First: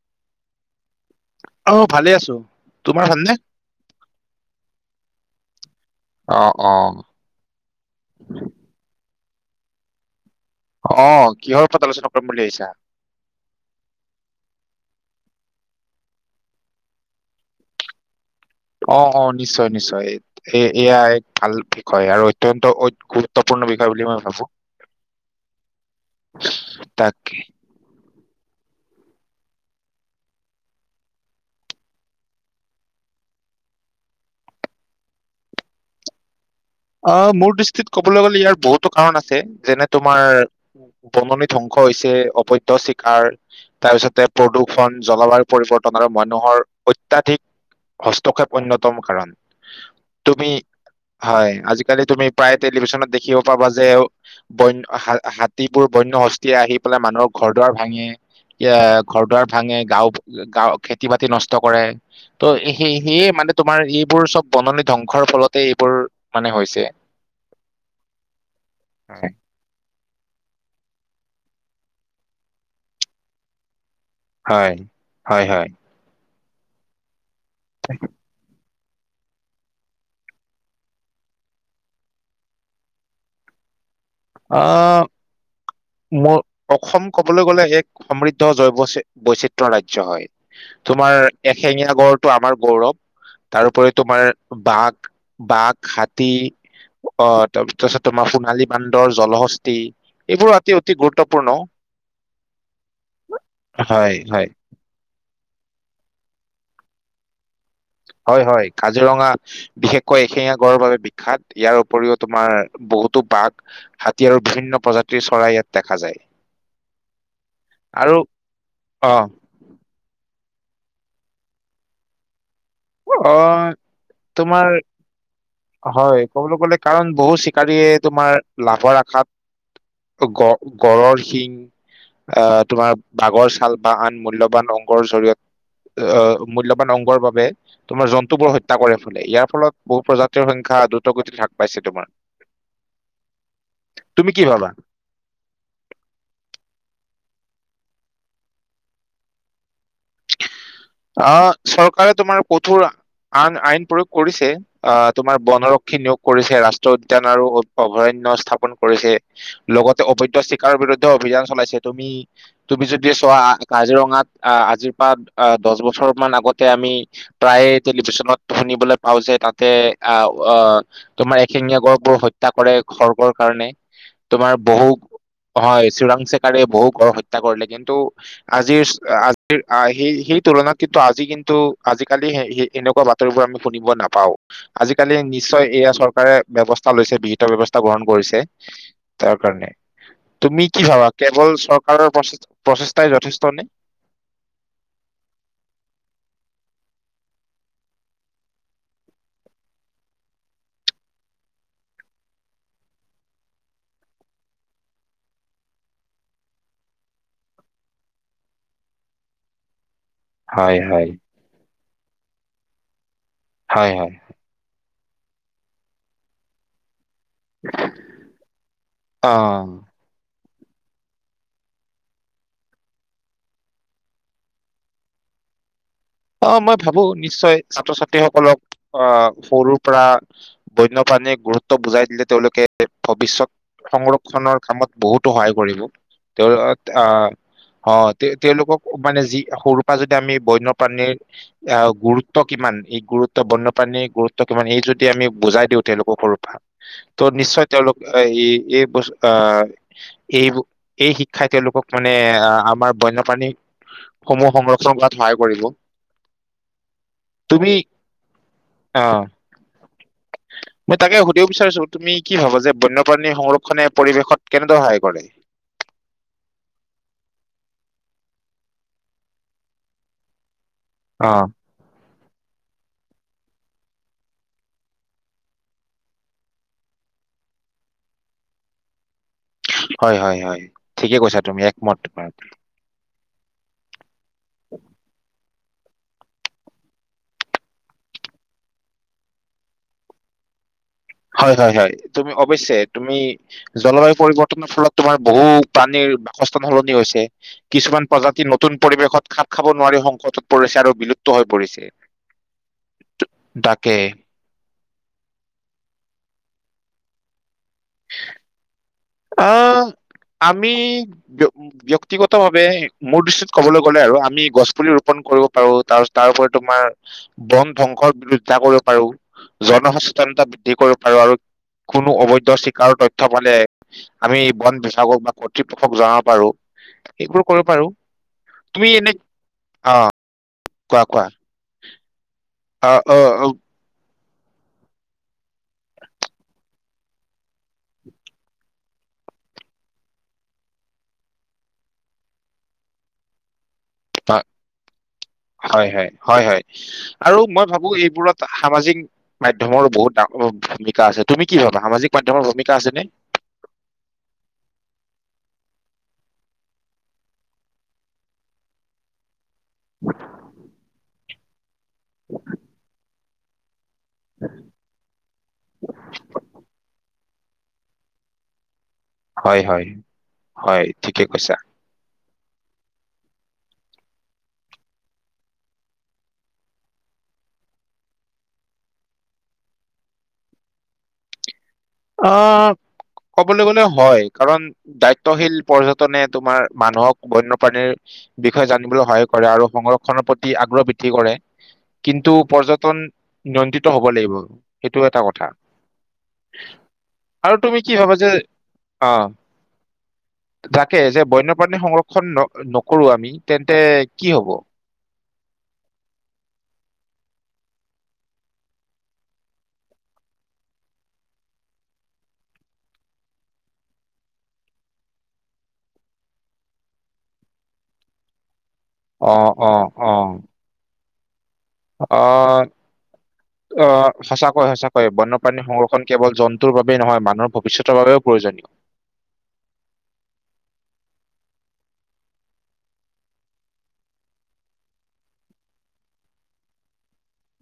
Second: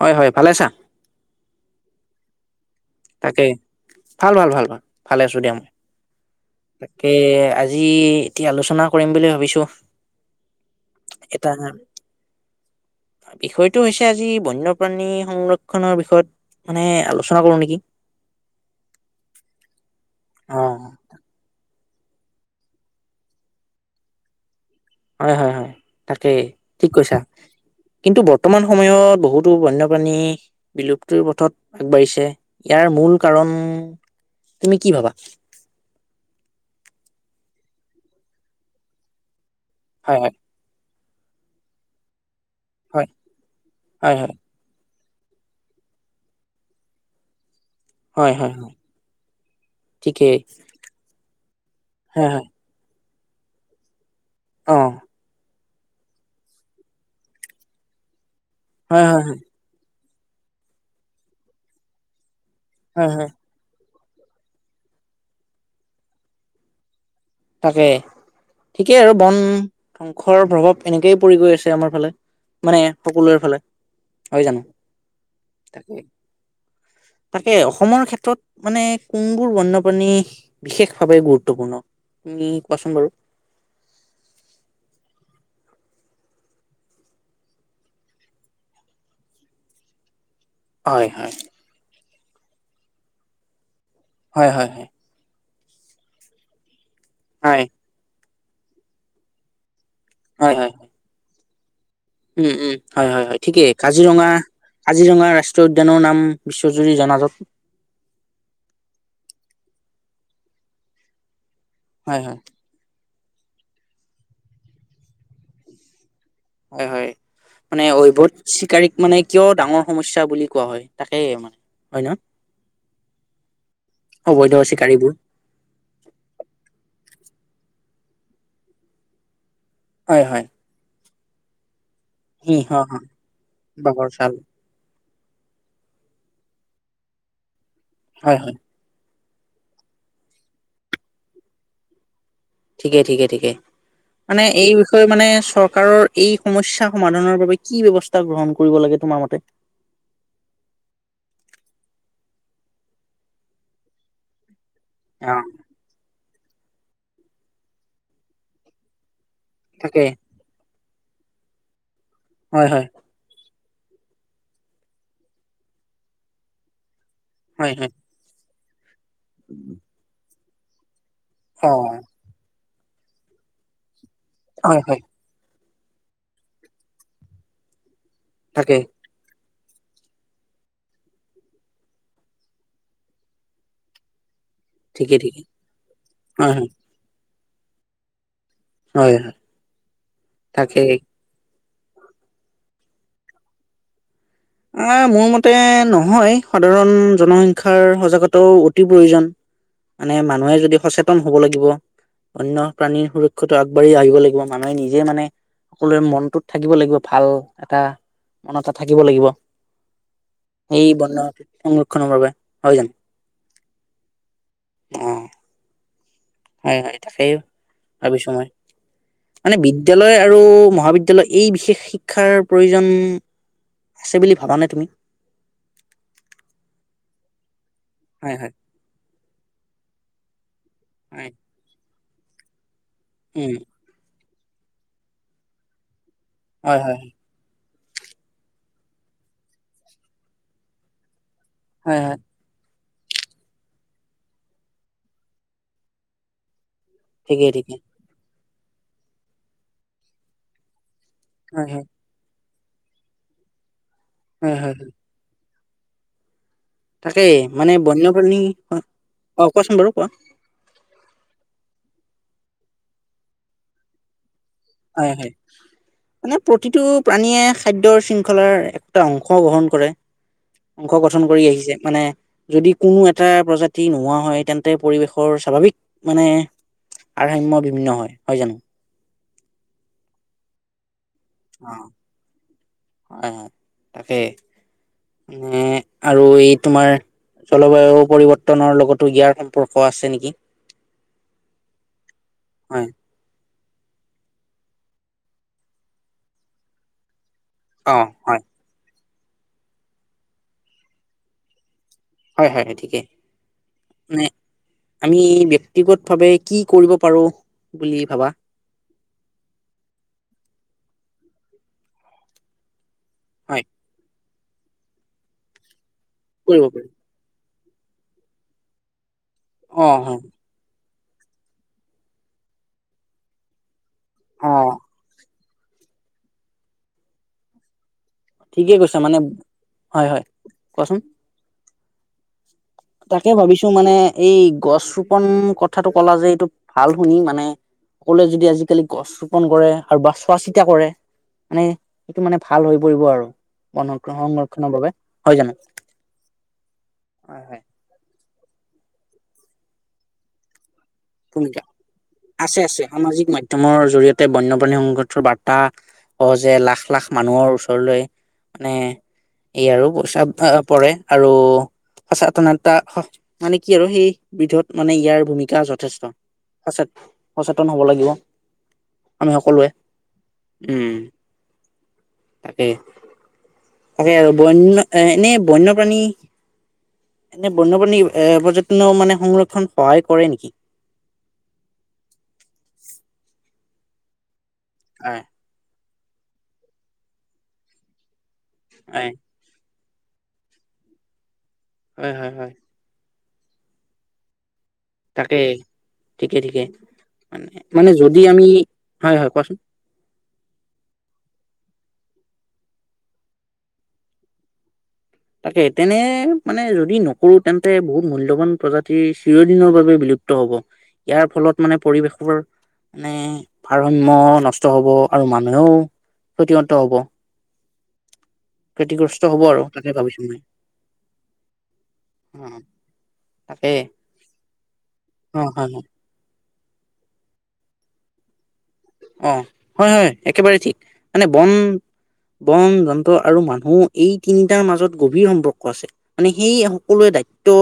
হয় হয় ভালে আছা? অহ ভালে আছো। তোমাৰ ভালনে তাকে, ভাল ভাল ভাল ভাল। ভালে আছো দা মই, অ অ তাকে আজি এতিয়া আলোচনা কৰিম বুলি ভাব, ভাবিছোঁ। অহ কিহৰ ওপৰত আলোচনা কৰিম বুলি আহিছা প্ৰাণী সংৰক্ষণৰ বিষয়ত মানে আলোচনা কৰো নেকি। অ অ নিশ্চয় নিশ্চয়, অ এ এয়া এক ভাল, হয় আৰু অত্যন্ত গুৰুত্বপূৰ্ণ বিষয় বুলি মই ভাবো। হয় হয় হয় তাকেই ঠিক তাক কৈছা কিন্তু, বৰ্তমান সময়ত বহুতো বন্যপ্ৰাণী বিলুপ্তিৰ পথত আগবাঢ়িছে ইয়াৰ মূল কাৰণ তুমি কি ভাবা? অ মোৰ দৃষ্টিত কবলৈ গ'লে ইয়াৰ বহুতো কাৰণ আছে। যেনে হয় তোমাৰ, উপননীত ধ্বংস হৈছে অ, হয় চিকাৰ হয় তাৰপিছতে হয় প্ৰদূৰষণ, জলবায়ু পৰিৱৰ্তন আৰু মানুহৰ অত্য়াধিক, হয় হয় হস্তক্ষেপ হয় হয় অন্যতম কাৰণ ঠিকেই তুমি হয়, আজিকালি তুমি হয় হয় প্ৰায় টেলিভিছন, ত দেখিব পাবা যে, অ বন্য আ হা বোৰ বন্যহস্তিয়ে আহি পেলাই মানুহৰ ঘৰ দুৱাৰ ভাঙে, এ হয় হয় ঘৰ হয় দুৱাৰ ভাঙে গাওঁ। গাওঁ খেতি বাতি নষ্ট কৰে। ত' হয় সেয়ে হয় মানে তোমাৰ ই, এইবোৰ চব বননি ধ্ববংসৰ ফলতে এইবোৰ, মানে হৈছে, তাকে ঠিকেই আৰু হয় বন, ধ্বংসৰ প্ৰভাৱ এনেকেই পৰি গৈ আছে আমাৰ ফালে মানে সকলোৰে ফালে, নহয় জানো? হয় হয় হয়। তাকে তাকে অসমৰ ক্ষেত্ৰত, মানে কোনবোৰ বন্যপ্ৰাণী বিশেষ ভাৱে গুৰুত্বপূৰ্ণ, তুমি কোৱাচোন বাৰু, অঁ ম অসম কবলৈ গলে এক সমৃদ্ধ জৈৱ বৈচিত্ৰ ৰাজ্য হয়। হয় তোমাৰ হয় এহেঙীয়া গড়, টো আমাৰ গৌৰৱ তাৰ উপৰিত, তোমাৰ হয় হয় হয়। বাঘ, বাঘ, হাতী অ হয় তাৰ পিছত তোমাৰ। কালি পান। ৰ জলশস্তি। এইবোৰ হয় হয় অতি অতি গুৰুত্বপূৰ্ণ। উম উম হয় হয় হয় ঠিকেই হয়, কাজিৰঙা হয়, কাজিৰঙা ৰা উচ্চ উদ্যানৰ নাম বিশ্বজুৰি জনাজাত। হয় হয় কাজিৰঙা বিশেষকৈ এশেঙীয়া গড়ৰ বাবে বিখ্যাত। ইয়াৰ উপৰিও হয় হয়। তোমাৰ বহুত। বাঘ হাতী আৰু বিভিন্ন প্ৰজাতিৰ চৰাই ইয়াত দেখা যায়। হয় হয় মানে আৰু অবৈধ চিকাৰীক মানে অ', কিয় ডাঙৰ সমস্যা বুলি- কোৱা হয় তাকেই মানে হয় ন। অ অবৈধ তোমাৰ চিকাৰীবোৰ। হয় ক'বলৈ গ'লে কাৰণ বহু- চিকাৰীয়ে তোমাৰ লাভৰ হয় আশাত। হয়। গ গড়ৰ শিং আহ সিংহ তোমাৰ বাঘৰ চাল বা বাঘৰ আন চাল মূল্যবান অ কল জৰিয়ত মূল্যবান অংগৰ বাবে। তোমাৰ হয় জন্তু বোৰ হয় হত্যা কৰে। ফালে ইয়াৰ ফলত বহু প্ৰজাতিৰ সংখ্যা দ্ৰুত গতিত হ্ৰাস পাইছে তোমাৰ। ঠিকে ঠিকে ঠিকে তুমি কি মানে ভাবা এই বিষয়ে মানে চৰকাৰৰ এই সমস্যা। সমাধানৰ বাবে কি ব্যৱস্থা গ্ৰহণ কৰিব লাগে তোমাৰ মতে। অ চৰকাৰে তোমাৰ কঠোৰ আন আইন প্ৰয়োগ কৰিছে। অ তোমাৰ বনৰক্ষী নিয়োগ। কৰিছে ৰাষ্ট্ৰীয় উদ্যান আৰু অভয়াৰন্য স্থাপন কৰিছে। লগতে তাকে অবৈধ চিকাৰ বিৰুদ্ধ। অভিযান চলাইছে। তুমি হয় হয় তুমি যদি চোৱা। কাজিৰঙাত অ আজিৰ পৰা। দহ বছৰ মান আগতে আমি- প্ৰায় হয় হয় টেলিভিছনত। শুনিবলৈ। পাওঁ যে তাতে আহ। অ তোমাৰ অ এশেঙীয়া গড়বোৰ হত্যা কৰে। খগৰ্্বৰ কাৰণে? তোমাৰ হয় বহু? হয় হয় চোৰাং চেকাৰে বহু গৰ হত্যা কৰিলে কিন্তু? তাকে আজি আহ সেই তুলনাত কিন্তু আজি কিন্তু আজিকালি স এনেকুৱা বাতৰিবোৰ আমি শুনিব নাপাওঁ? আজিকালি ঠিকে ঠিকে নিশ্চয় এয়া চৰকাৰে হয় হয় ব্যৱস্থা লৈছে বিহ। ব্যৱস্থা গ্ৰহণ কৰিছে? হয় হয় তাৰ কাৰণে তুমি তাকে কি ভাবা কেৱল চ। প্ৰচেষ্টাই যথেষ্টনে? আহ মোৰ মতে নহয় সাধাৰণ জনসংখ্য্াৰ সজাগতাও অতি প্ৰয়োজন মানে মানুহে যদি সচেতন হব লাগিব অনন্য প্ৰাণীৰ সুৰক্ষিতটো আগবাঢ়ি আহিব লাগিব মানুহে নিজে মানে সকলোৰে মনটোত থাকিব লাগিব ভাল এটা মন এ থাকিব লাগিব। হয় সেই হয় বনত সংৰক্ষ। সংৰক্ষণ ভাবে হয় জানো? হয় হয় অ হয় হয় তাকেই ভাবিছো মই মানে অ বিদ্যালয়? আৰু মহাবিদ্যালয় এই বিশেষ শিক্ষাৰ প্ৰয়োজন আছে বুলি ভাবানে তুমি। অ মই ভাবো নিশ্চয়? ছাত্ৰ ছাত্ৰী হয় হয় সকলক আহ সৰুৰ পৰা হয় বন্যপ্ৰাণীয়েক গুৰুত্ব বুজাই দিলে। তেওঁলোকে? ভৱিষ্যত উম সংৰক্ষ। খনৰ কামত বহুতো সহায় কৰিব? তেওঁ হয় হয় আহ। অ তে তেওঁলোকক মানে যি সৰুৰ পৰা যদি আমি বন্য। প্ৰনী অ হয় হয় গুৰুত্ব কিমান এই। গুৰুত্ব বন্যপ্ৰাণীৰ গুৰুত্ব কিমান এই যদি আমি বুজাই দিওঁ তেওঁলোকক সৰুৰ পৰা। ত' ঠিকেই নিশ্চয় ঠিকেই তেওঁলোক আহ্ হেৰি? এই ব আ এইবো? এই শিক্ষাই হয় হয় তেওঁলোকক মানে আ। আমাৰ বন্যপ্ৰাণী? সমূহ সংৰক্ষন কৰাত সহায় কৰিব। তাকে মানে তুমি বন্যপ্ৰাণী হয় আহ অ কোৱাচোন বাৰু। কোৱা মই তাকে সুধিব বিচাৰিছো, তুমি কি ভাৱা যে? বন্যপ্ৰাণী সংৰক্ষণে পৰিৱেশত কেনেদৰে সহায় হয়, কৰে? হয় মানে প্ৰতিটো প্ৰাণীয়ে খাদ্যৰ শৃংখলাৰ একোটা অংশ গ্ৰহণ কৰে। অংশ গঠন কৰি অ', আহিছে। মানে যদি কোনো এটা প্ৰজাতি নোহোৱা হয়, তেন্তে পৰিৱেশৰ স্বাভাৱিক মানে আৰাম্য বিভিন্ন হয়। নহয় জানো? হয়, হয়, হয়, ঠিকেই কৈছা তুমি, অ', একমত তোমাত হয়। তাকে। অ, এনে আৰু, এই তোমাৰ জলবায়ু পৰিৱৰ্তনৰ লগতো ইয়াৰ সম্পৰ্ক আছে নেকি? হয়, হয়, হয়, তুমি অৱশ্যে হয়, তুমি জলবায়ু পৰিৱৰ্তনৰ ফলত তোমাৰ, বহু প্ৰাণীৰ বাসস্থান সলনি হৈছে। কিছুমান অ', হয়, প্ৰজাতি নতুন পৰিৱেশত খাপ খাব নোৱাৰি, সংকটত পৰিছে, আৰু বিলুপ্ত হৈ পৰিছে, হয়, হয়, হয় ঠিকে তাকে আমি, ব্যক্তিগত ভাৱে কি কৰিব পাৰোঁ বুলি ভাবা? আহ আমি ব্য ব্যক্তিগত ভাৱে মোৰ দৃষ্টিত হয়, ক'বলৈ গ'লে, আৰু আমি গছ পুলি ৰোপন কৰিব পাৰো, তাৰপাছত তাৰোপৰি কৰিব তোমাৰ, পাৰি বন ধ্বংসৰ বিৰোধিতা কৰিব পাৰো। অ', হয়, জনসচেতনতা বৃদ্ধি কৰিব আৰু, আৰু কোনো অবৈধ চিকাৰৰ তথ্য পালে আমি বন অ', বিভাগক বা কৰ্ ৰ্তিপষক জনাব পাৰো, এইবোৰ কৰিব পাৰো। ঠিকেই তুমি কৈছা, এনে মানে অ হয়, হয় কোৱাচোন? কোৱা, কোৱা [inaudible] অ তাকে অ, ভাবিছো মানে এই গছ ৰোপন কথাটো কলা যে, এইটো ভাল শুনি মানে সকলোৱে যদি আজিকালি গছ ৰোপন কৰে, আৰু বা চোৱা চিতা কৰে মানে এইটো মানে ভাল হৈ পৰিব আৰু, বন হয়, সংৰক্ষণৰ বাবে জানো? হয়, হয়, হয়, হয় আৰু হয় হয় মই ভাবো এইবোৰত সামাজিক মাধ্যমৰো বহুত ডাঙৰ ভ ভূমিকা আছে, আছে সামাজিক মাধ্যমৰ জৰিয়তে বন্যপ্ৰাণী সংগঠৰ বাৰ্তা এটা সহজে লাখ লাখ মানুহৰ ওচৰলৈ মানে- ইয়াৰো চাপভা পৰে আৰু সঁচাটো নটা মানে কি কি আৰু সেই বিধত মানে ইয়াৰ ভূমিকা যথেষ্ট পাচত সচেতন হ'ব লাগিব। আমি হয় সকলোৱে হয় হয় উম ঠিকে কৈছা। তাকে তাকে আৰু বন্য এ এনে বন্যপ্ৰাণী এনে বন্যপ্ৰাণী এ পৰ্যটনৰ মানে সংৰক্ষণ সহায় কৰে নেকি। অ ক'বলৈ গ'লে হয়। কাৰণ হয় দায়িত্বশীল পৰ্যট তেনে তোমাৰ মানুহক বন্যপ্ৰাণীৰ। বিষয়ে জানিবলৈ এ সহায় কৰে আৰু সংৰক্ষ খনৰ প্ৰতি আগ্ৰহ বৃদ্ধি কৰে। হয় হয় কিন্তু হয় পৰ্যটন। নিয়ন্ত্ৰিত হ'ব লাগিব। সেইটো এটা তাকে কথা ঠিকে ঠিক। আৰু তুমি কি ভাবা যে অ হয় হয় কোৱাচোন তাকে যে বন্যপ্ৰাণী সংৰক্ষ খন নকৰোঁ আমি তেন্তে কি হ'ব? তাকে তেনে মানে যদি নকৰোঁ তেন্তে বহুত মূল্যবান প্ৰজাতি চিৰদিনৰ বাবে বিলুপ্ত হ'ব। ইয়াৰ ফলত মানে পৰিৱেশৰ মানে ভাৰসাম্য নষ্ট হ'ব ।আৰু মানুহেও ক্ষতিগত হ'ব। ক্ষতিগ্ৰস্ত অ হ'ব আৰু। যাবিচোন তাকে আহ অ সঁচাকৈ সঁচাকৈ অ হয় বন্যপ্ৰাণীৰ হয় সংৰক্ষণ কেৱল জন্তু বাবেই নহয় মানুহৰ ভৱিষ্যতৰ বাবেও প্ৰয়োজনীয়। অ হয় হয় একেবাৰে ঠিক মানে ।বন বন যন্ত্ৰ আৰু মানুহ এই তিনিটাৰ মাজত গভীৰ সম্পৰ্ক আছে। মানে সেই সকলোৱে দায়িত্ব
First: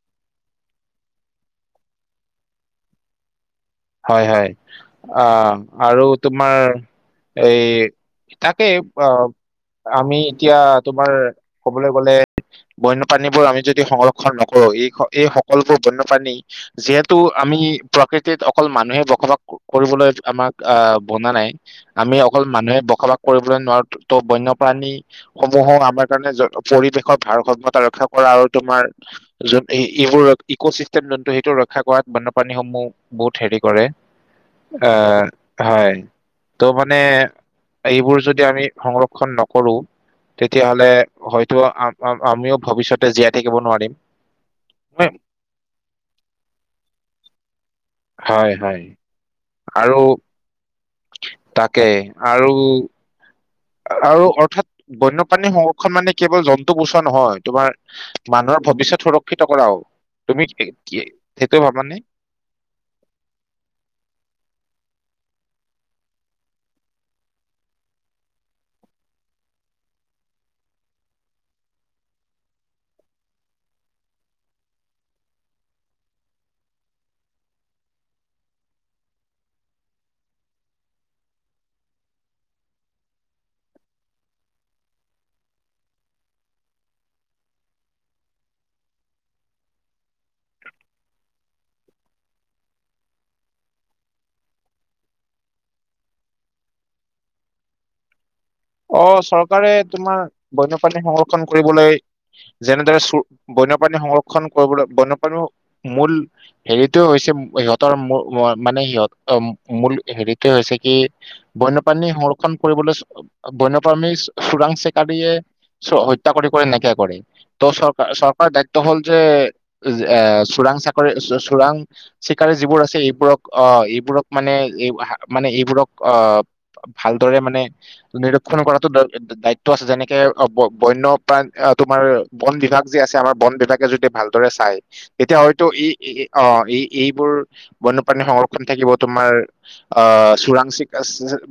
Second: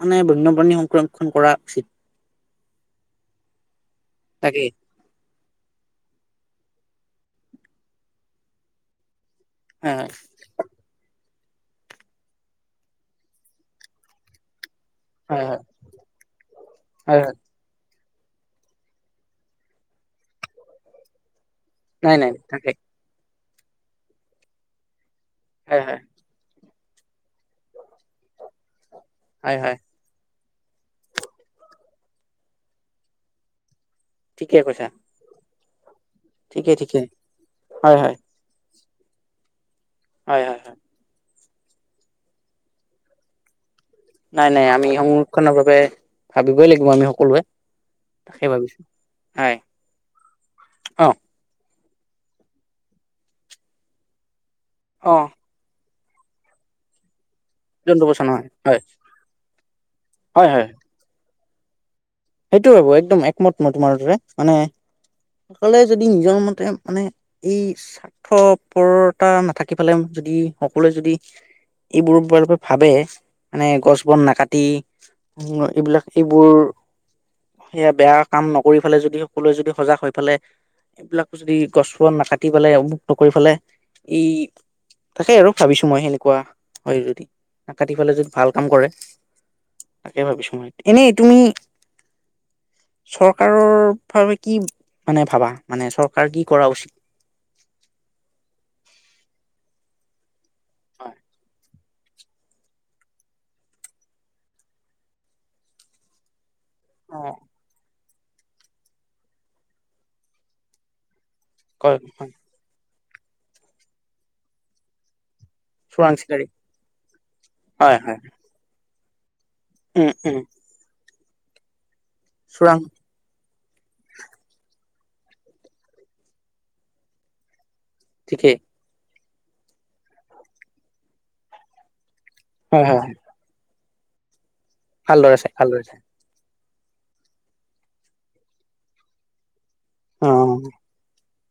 মানে বন্যপ্ৰাণী সংৰক্ষণ কৰা উচিত। হয় হয় তাকেই আহ আৰু তোমাৰ এই তাকে অ হয় আমি এতিয়া তোমাৰ কবলৈ গ'লে বন্যপ্ৰানী বোৰ আমি যদি সংৰক্ষন নকৰোঁ ই- এই হয় হয় সকলোবোৰ বন্যপ্ৰাণী যিহেতু হয় হয় হয় আমি। প্ৰকৃতিত। অকল মানুহে বসবাস কৰিবলৈ আমাক আহ বনা নাই। নাই আমি নাই অকল তাকে মানুহে বখলত কৰিবলৈ নোৱাৰ ত' বন্যপ্ৰাণী সমূহৰ হয় হয় আমাৰ কাৰণে যত পৰিৱেশৰ ভাৰসমতা ৰক্ষা কৰা আৰু তোমাৰ হয় যত হয় এই এইবোৰত ইক' চিষ্টেম যোনটো সেইটো ৰক্ষা কৰাত বান্যপ্ৰাণীসমূহ বহুত হেৰি কৰে ঠিকে কৈছা আহ হয় ঠিকে ত' মানে ঠিকে হয় হয় এইবোৰ যদি আমি সংৰক্ষণ নকৰোঁ হয় হয় হয় তেতিয়াহ'লে হয় ত আমিও ভৱিষ্যতে জীয়াই থাকিব নোৱাৰিম নাই নাই আমি মই- সংৰক্ষণৰ বাবে ভাবিবই লাগিব আমি সকলোৱে তাকে হয় ভাবিছো হয় হয় আৰু অ তাকে আৰু আৰু অৰ্থাৎ অ বন্যপ্ৰাণী সম খন মানে কেৱল জন্তু বচোৱা নহয় তোমাৰ জন্তু বচন হয় মানুহৰ হয় ভৱিষ্যত সুৰক্ষিত কৰাও হয় তুমি হয় কি সেইটোও ভাবা নেই সেইটো ভাবো একদম একমত মই তোমাৰ দৰে মানে সকলোৱে যদি নিজৰ মতে মানে এই স্বাৰ্থপৰতা নাথাকি ফালে যদি সকলোৱে যদি এইবোৰ ভাবে মানে গছ বন নাকাটি এইবিলাক এইবোৰ সেয়া বেয়া কাম নকৰি ফালে যদি সকলোৱে যদি সজাগ হৈ পেলে এইবিলাক যদি গছবন নাকাটি পেলাই অমখ নকৰি ফেলে ই তাকেই আৰু ভাবিছো মই সেনেকুৱা হয় যদি নাকাটি পেলাই যদি ভাল কাম কৰে তাকে ভাবিছো মই এনেই তুমি চৰকাৰৰ বাবে কি মানে ভাবা মানে চৰকাৰ কি কৰা উচিত অ চৰকাৰে তোমাৰ বন্যপ্ৰণী হয় সংৰক্ষণ কৰিবলৈ যেনেদৰে বন্যপ্ৰাণী সংৰক্ষণ কৰিবলৈ বন্যপ্ৰাণী মূল হেৰিতো অ হৈছে সিহঁতৰ মানে সিহঁত মূল হেৰিটো হৈছে কি কয় বন্যপ্ৰাণী হয় সংৰক্ষণ কৰিবলৈ বন্যপ্ৰামী চোৰাং চেকাৰীয়ে চোৰাং হত্যা চিকাৰী কৰি কৰি নাইকিয়া কৰে ত হয় চৰকাৰ হয় চৰকাৰৰ দায়িত্ব হ'ল যে উম এ উম চোৰাং চাকৰি চো চোৰাং চিকাৰী চোৰাং যিবোৰ আছে এইবোৰক অ এইবোৰক মানে এই মানে এইবোৰক অ ভালদৰে মানে ঠিকেই নিৰক্ষণ কৰাটো দৰ দায়িত্ব আছে যেনেকে অ বন্য প্ৰাণ তোমাৰ বন বিভাগ হয় যে হয় হয় আছে আমাৰ বন বিভাগ সিহঁতে যদি ভালদৰে চাই ভালদৰে তেতিয়া চাই হয়তো ভালদৰে ই চাই অ এই এই এইবোৰ বন্যপ্ৰাণী সংৰক্ষণ থাকিব তোমাৰ অ চোৰাং চিকাৰী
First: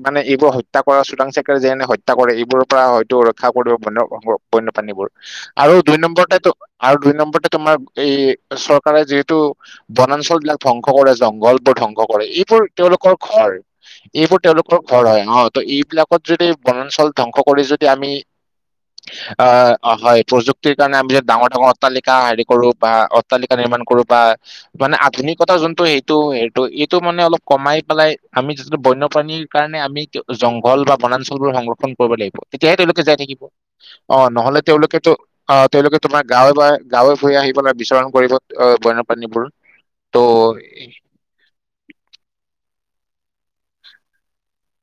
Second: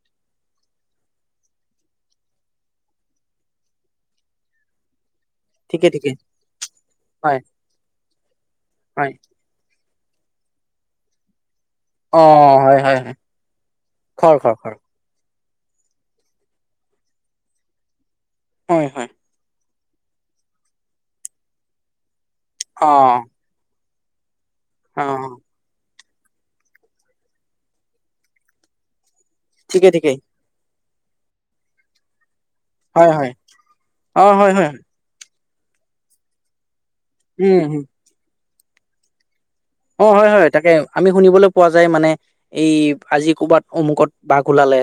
মানে এইবোৰ হত্যা কৰা চোৰাং চিকা যেনে হত্যা কৰে এইবোৰৰ পৰা হয়তো ৰক্ষা কৰিব বন বন্যপ্ৰাণীবোৰ আৰু ঠিকে দুই ঠিকে নম্বৰতেটো আৰু দুই হয় নম্বৰতে তোমাৰ এই চৰকাৰে হয় যিহেতু বনাঞ্চল বিলাক ধ্বংস কৰে জংঘল বোৰ ধ্বংস অ কৰে এইবোৰ হয় হয় তেওঁলোকৰ হয় ঘৰ, এইবোৰ তেওঁলোকৰ ঘৰ হয় ন ত এই বিলাক ত যদি বনাঞ্চল ধ্বংস কৰি যদি আমি হয় হয় অ অ হয় প্ৰযুক্তিৰ কাৰণে আমি যে ডাঙৰ ডাঙৰ অট্টালিকা হেৰি কৰো অ বা অট্টালিকা নিৰ্মাণ কৰো বা মানে অ আধুনিকতা যোনটো সেই টো এইটো এইটো মানে অলপ কমাই পেলাই আমি যি বন্য প্ৰানীৰ কাৰণে ঠিকে আমি ঠিকে জংঘল বা বনাঞ্চলবোৰ সংৰক্ষণ কৰিব লাগিব তেতিয়াহে তেওঁলোকে হয় জীয়াই হয় থাকিব, অ হয় নহলে হয় তেওঁলোকেতো অ তেওঁলোকে তোমাৰ গাঁওয়ে গাঁওয়ে গাঁওয়ে ভূঁয়ে আহি উম পিনে হম বিচৰণ কৰে যে অ বণ্য প্ৰানীবোৰ অ হয় হয় তাকে আমি শুনিবলৈ পোৱা যায় মানে এই আজি কৰ'বাত অমুকত বাঘ ওলালে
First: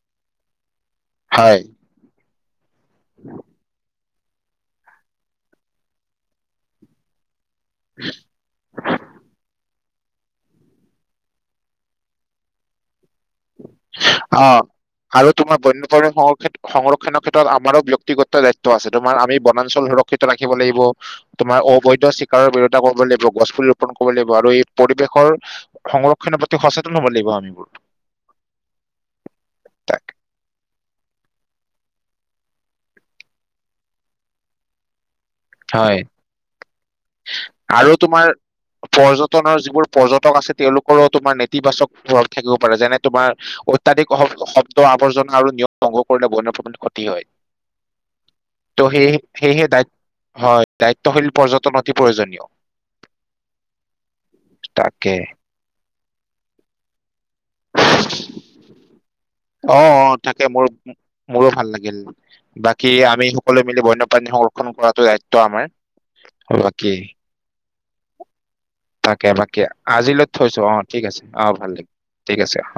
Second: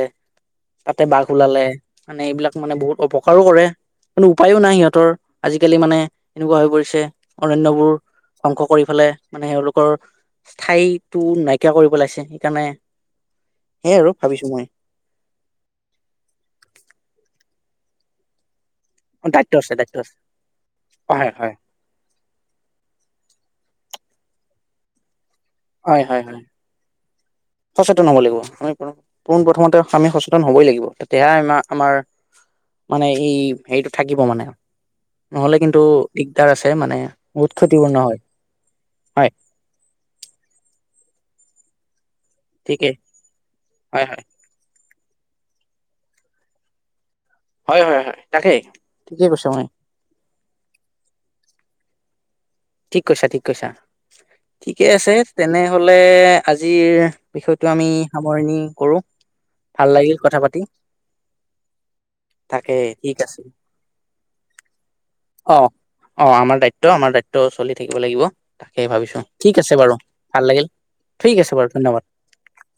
তাতে বাঘ হয় ওলালে মানে এইবিলাক মানে বহুত অপকাৰো কৰে কোনো উপায়ো নাই সিহঁতৰ আজি কালি মানে এনেকুৱা হৈ পৰিছে। অৰণ্যবোৰ ধ্বংস কৰি পেলাই মানে আৰু সলোক তৰ স্থায়ীটো নাইকিয়া কৰি পেলাইছে সেইকাৰণে সেয়াই আৰু অ ভাবিছো মই আৰু তোমাৰ বন্যপ্ৰাণীৰ সংৰ সংৰক্ষণৰ ক্ষ্ণেএ আমাৰো ব্যক্তিগত্ব য়িত্ব আছে তোমাৰ আমি দায়িত্ব আছে বনাঞ্চল দায়িত্ব আছে সুৰক্ষিত ৰাখিব লাগিব হয় হয় তোমাৰ অবৈধ চিকাৰৰ বিৰতা কৰিব লাগিব গছ পুলি ৰুপন কৰিব লাগিব কৰিব লাগিব আৰু এই পৰিৱেশৰ হয় হয় সংৰক্ষণৰ হয় প্ৰতি সচেতন ন হব লাগিব আমিবোৰ সচেতন হব লাগিব। আমি পোন প্ৰথমতে তাক আমি সচেতন হৈ বৈ লাগিব তেতিয়াহে আম আমাৰ মানে ই হেৰিটো থাকিব মানে নহ'লে কিন্তু হয় দিগদাৰ আছে মানে বহুত আৰু ক্ষতিপূৰ্ণ হয় তোমাৰ হয় পৰ্যটনৰ যিবোৰ পৰ্যটক আছে তেওঁলোকৰো তোমাৰ নেত ইতিবাচক থাকিব পাৰে ঠিকেই যেনে তোমাৰ হয় অত্যাধিক হয় শব্দ আৱৰ্জনা আৰু নিয় [unintelligible] হয় হয় হয় তাকেই সেই ঠিকে কৈছো মই সেয়েহে দায়িত্ব হয় দায়িত্বশীল পৰ্যটন অতি প্ৰয়োজনীয় ঠিক কৈছা ঠিক কৈছা ঠিকে আছে তাকে তেনেহলে আজিৰ বিষয়টো আমি সামৰণি কৰো অ ভাল অ লাগিল কথা তাকে পাতি মোৰ মোৰো ভাল লাগিল তাকে বাকী ঠিক আমি আছে সকলোৱে মিলি বন্যপ্ৰাণী সংৰক্ষণ কৰাটো দায়িত্ব অ অ আমাৰ দায়িত্ব বাকী আমাৰ দায়িত্ব চলি থাকিব লাগিব তাকে ভাবিছো ঠিক বাকী আছে বাৰু আজিলৈ ভাল থৈছো লাগিল অ ঠিক অ আছে বাৰু ভাল লাগিল ধন্যবাদ। ঠিক আছে অ।